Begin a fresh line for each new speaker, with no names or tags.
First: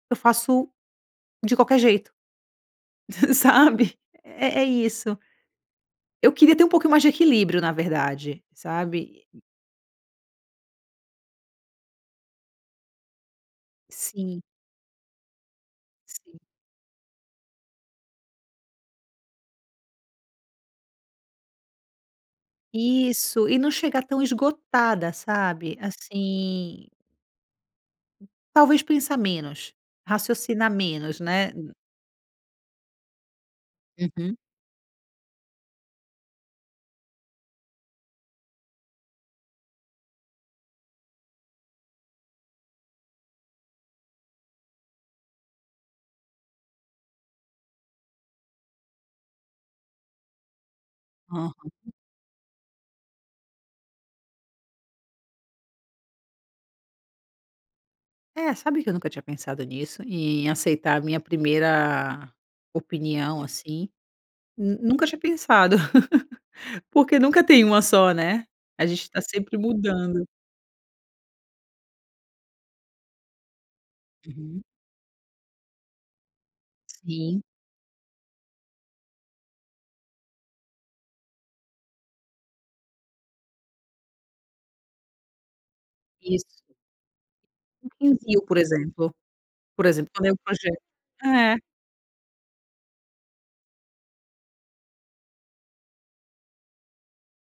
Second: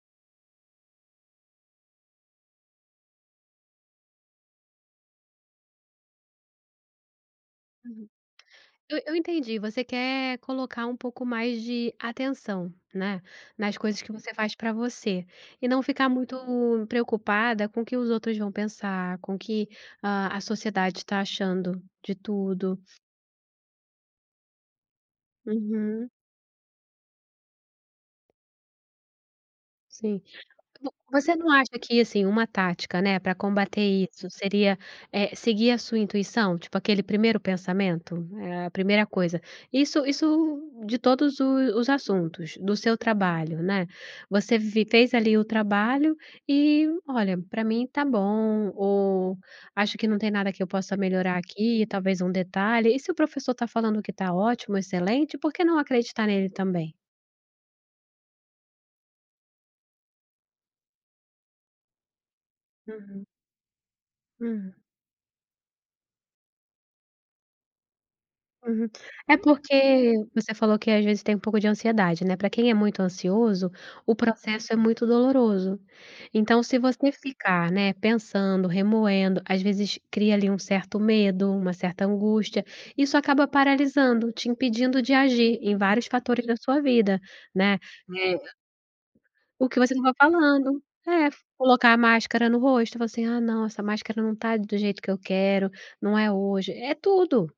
Eu faço de qualquer jeito, sabe, é é isso. Eu queria ter um pouquinho mais de equilíbrio na
Uhum,
verdade,
eu eu
sabe.
entendi, você quer colocar um pouco mais de atenção, né, nas coisas que você
Sim.
faz pra você, e não ficar muito
Sim.
preocupada com o que os outros vão pensar, com o que a a sociedade está achando de tudo.
Isso, e não chegar tão esgotada sabe,
Uhum.
assim Talvez pensar menos,
Sim.
raciocinar
Vo
menos
você não
né, uno.
acha que assim, uma tática, né, pra combater isso
Uhum.
seria, eh, seguir a sua intuição? Tipo aquele primeiro pensamento? A primeira coisa. Isso isso de todos os os assuntos, do seu trabalho, né, você vi fez ali o trabalho e olha, pra mim está bom ou acho que não tem nada que eu possa melhorar
Oh,
aqui,
aham.
talvez um detalhe, e se o professor está falando que está ótimo, excelente, por que não acreditar nele também?
É, sabe, que eu nunca tinha pensado nisso, em aceitar a minha primeira
Uhum.
opinião assim,
Uhum.
nu nunca tinha pensado, porque nunca tem uma só, né, a
Uhum,
gente está
é
sempre
porque,
mudando.
você falou que às vezes tem um pouco de ansiedade, né, pra quem é muito ansioso, o
Uhum.
processo é muito doloroso. Então se você
Sim.
ficar, né, pensando, remoendo, às vezes cria ali um certo medo, uma certa angústia, isso acaba paralisando, te impedindo de agir em vários fatores
Isso.
da sua vida, né,
Um
é
rio por exemplo
O que
por
você
exemplo.
estava
quando é um projeto,
falando, é,
é.
colocar a máscara no rosto e falar assim, ah não, essa máscara não está do jeito que eu quero, não é hoje, é tudo.